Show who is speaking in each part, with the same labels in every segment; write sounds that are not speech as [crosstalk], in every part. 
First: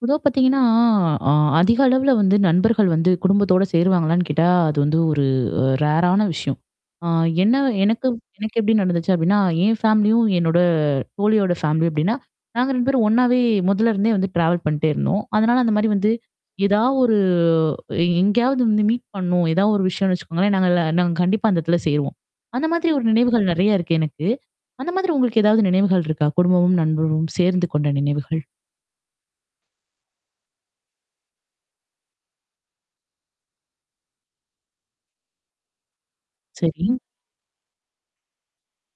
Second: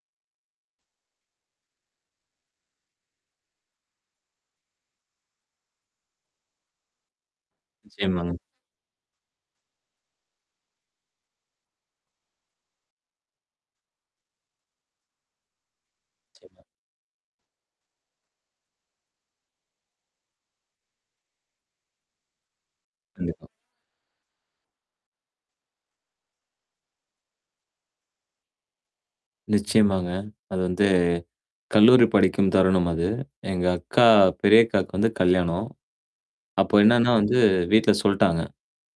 Speaker 1: பொதுவா பார்த்தீங்கன்னா, அ அதிக அளவுல வந்து நண்பர்கள் வந்து குடும்பத்தோட சேருவாங்களான்னு கேட்டா, அது வந்து ஒரு அ ரேரான விஷயம். ஆ என்ன எனக்கு
Speaker 2: நிச்சயமாங்க.
Speaker 1: எனக்கு எப்படி நடந்துச்சு அப்டின்னா, என் ஃபேமிலியும், என்னோட தோழியோட ஃபேமிலி அப்டின்னா. நாங்க 2 பேரும் ஒண்ணாவே முதல இருந்தே வந்து ட்ராவல் பண்ணிட்டே இருந்தோம். அதனால அந்த மாரி வந்து.
Speaker 2: நிச்சயமா.
Speaker 1: ஏதாவது ஒரு எ எங்கேயாவது வந்து மீட் பண்ணும். ஏதாவது ஒரு விஷயம்னு வச்சுக்கோங்களேன், நாங்க எல்லா நாங்க கண்டிப்பா அந்த இடத்துல சேருவோம். அந்த மாதிரி ஒரு
Speaker 2: கண்டிப்பா.
Speaker 1: நினைவுகள் நெறைய இருக்கு எனக்கு. அந்த மாதிரி உங்களுக்கு ஏதாவது நினைவுகள் இருக்கா? குடும்பமும், நண்பரும் சேர்ந்து கொண்ட நினைவுகள்?
Speaker 2: நிச்சயமாங்க. அது வந்து கல்லூரி படிக்கும் தருணம் அது. எங்க அக்கா பெரியக்காவுக்கு வந்து கல்யாணம். அப்போ
Speaker 1: சரி.
Speaker 2: என்னன்னா வந்து வீட்ல சொல்ட்டாங்க.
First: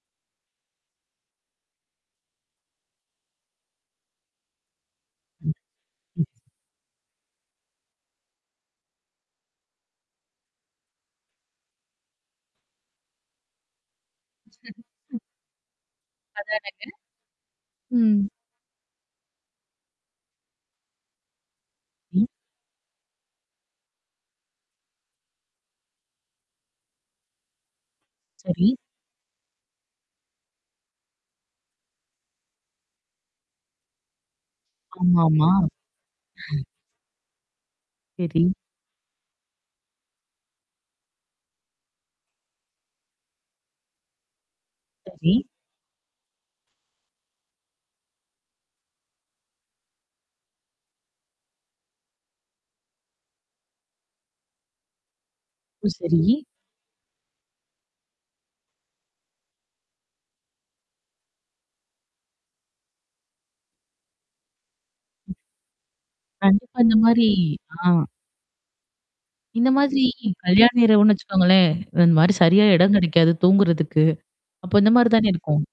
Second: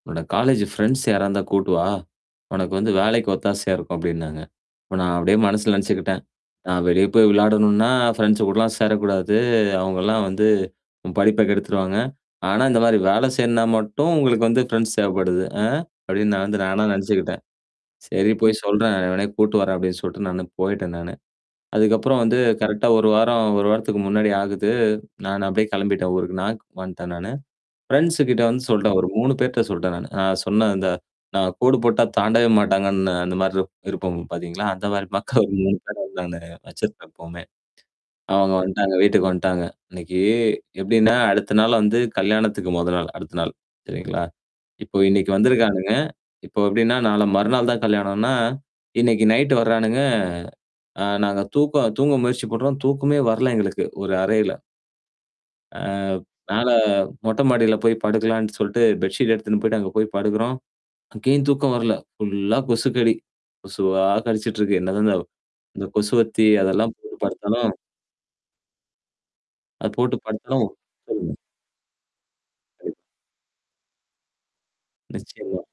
Speaker 2: உன்னோட காலேஜ் ஃப்ரெண்ட்ஸ் யாரா இருந்தா கூட்டுவா? உனக்கு வந்து வேலைக்கு ஒத்தாசையா இருக்கும் அப்டின்னாங்க. இப்ப நான் அப்படியே மனசுல நெனைச்சுக்கிட்டேன். "நான் வெளிய போய் விளையாடணும்னா, ஃப்ரெண்ட்ஸ் கூடலாம் சேரக்கூடாது. அவங்கலாம் வந்து உன் படிப்ப கெடுத்துருவாங்க. ஆனா இந்த மாரி வேலை செய்யனா மட்டும் உங்களுக்கு வந்து ஃப்ரெண்ட்ஸ்
Speaker 1: [unintelligible]
Speaker 2: தேவைப்படுது." அ அப்படின்னு நான் வந்து
Speaker 1: அதானங்க.
Speaker 2: நானா நெனச்சுக்கிட்டேன்.
Speaker 1: ம்.
Speaker 2: "சரி போய் சொல்றேன் எவனயா கூட்டு வரேன்" அப்டின்னு சொல்லிட்டு நானு போய்ட்டேன் நானு. அதுக்கப்புறம்
Speaker 1: ம்.
Speaker 2: வந்து கரெக்ட்டா 1 வாரம், 1 வாரத்துக்கு முன்னாடி ஆகுது. நானு அப்டியியே கிளம்பிட்டேன் ஊருக்கு. [unintelligible] வந்ட்டேன் நானு. ஃப்ரெண்ட்ஸ் கிட்ட வந்து
Speaker 1: சரி.
Speaker 2: சொல்ட்டேன் ஒரு 3 பேர்ட்ட சொல்ட்டேன் நானு. நான் சொன்னே இந்த நான் கோடு போட்டா தாண்டவே மாட்டாங்கன்னு அந்த மாரி இருப் இருப்போம் பார்த்தீங்களா, அந்த மாரி மக்க ஒரு
Speaker 1: ஆமாமா.
Speaker 2: 3 பேர வந்து நாங்க
Speaker 1: [chuckles]
Speaker 2: வச்சிருப்போம் எப்போமே.
Speaker 1: சரி.
Speaker 2: அவங்க வன்ட்டாங்க. வீட்டுக்கு வந்துட்டாங்க. அன்னைக்கு எப்டின்னா அடுத்த நாள் வந்து கல்யாணத்துக்கு மொத நாள், அடுத்த நாள். சரிங்களா? இப்போ இன்னைக்கு
Speaker 1: சரி.
Speaker 2: வந்திருக்கானுங்க. இப்போ எப்டின்னா, நாளை மறுநாள் தான் கல்யணோம்னா, இன்னைக்கு நைட் வரானுங்க. அ நாங்க தூக்கம் தூங்க முயற்சி பண்றோம். தூக்கமே வரல எங்களுக்கு ஒரு அறையில. அ
Speaker 1: ஓ! சரி.
Speaker 2: மேல மொட்டை மாடில போய் படுக்கலான்னு சொல்லட்டு பெட்ஷீட் எடுத்துன்னு போயி்டு அங்க போய் படுக்குறோம். அங்கேயும் தூக்கம் வரல. ஃபுல்லா கொசுக்கடி. கொசுவா கடிச்சுட்டு இருக்கு. என்னதந்த தவ்
Speaker 1: ம்.
Speaker 2: இந்த கொசுவத்தி
Speaker 1: கண்டிப்பா.
Speaker 2: அதெல்லாம்
Speaker 1: இந்த
Speaker 2: போட்டு
Speaker 1: மாரி
Speaker 2: படுத்தாலும்
Speaker 1: ஆ. இந்த
Speaker 2: அ
Speaker 1: மாதிரி
Speaker 2: போட்டு படுத்தாலும்
Speaker 1: கல்யாண இரவுன்னு
Speaker 2: சொல்லுங்க.
Speaker 1: வச்சுக்கோங்களேன், இந்த மாரி சரியா இடம் கிடைக்காது தூங்குறதுக்கு. அப்ப இந்த மாரி தானே இருக்கும்.
Speaker 2: நிச்சயமா.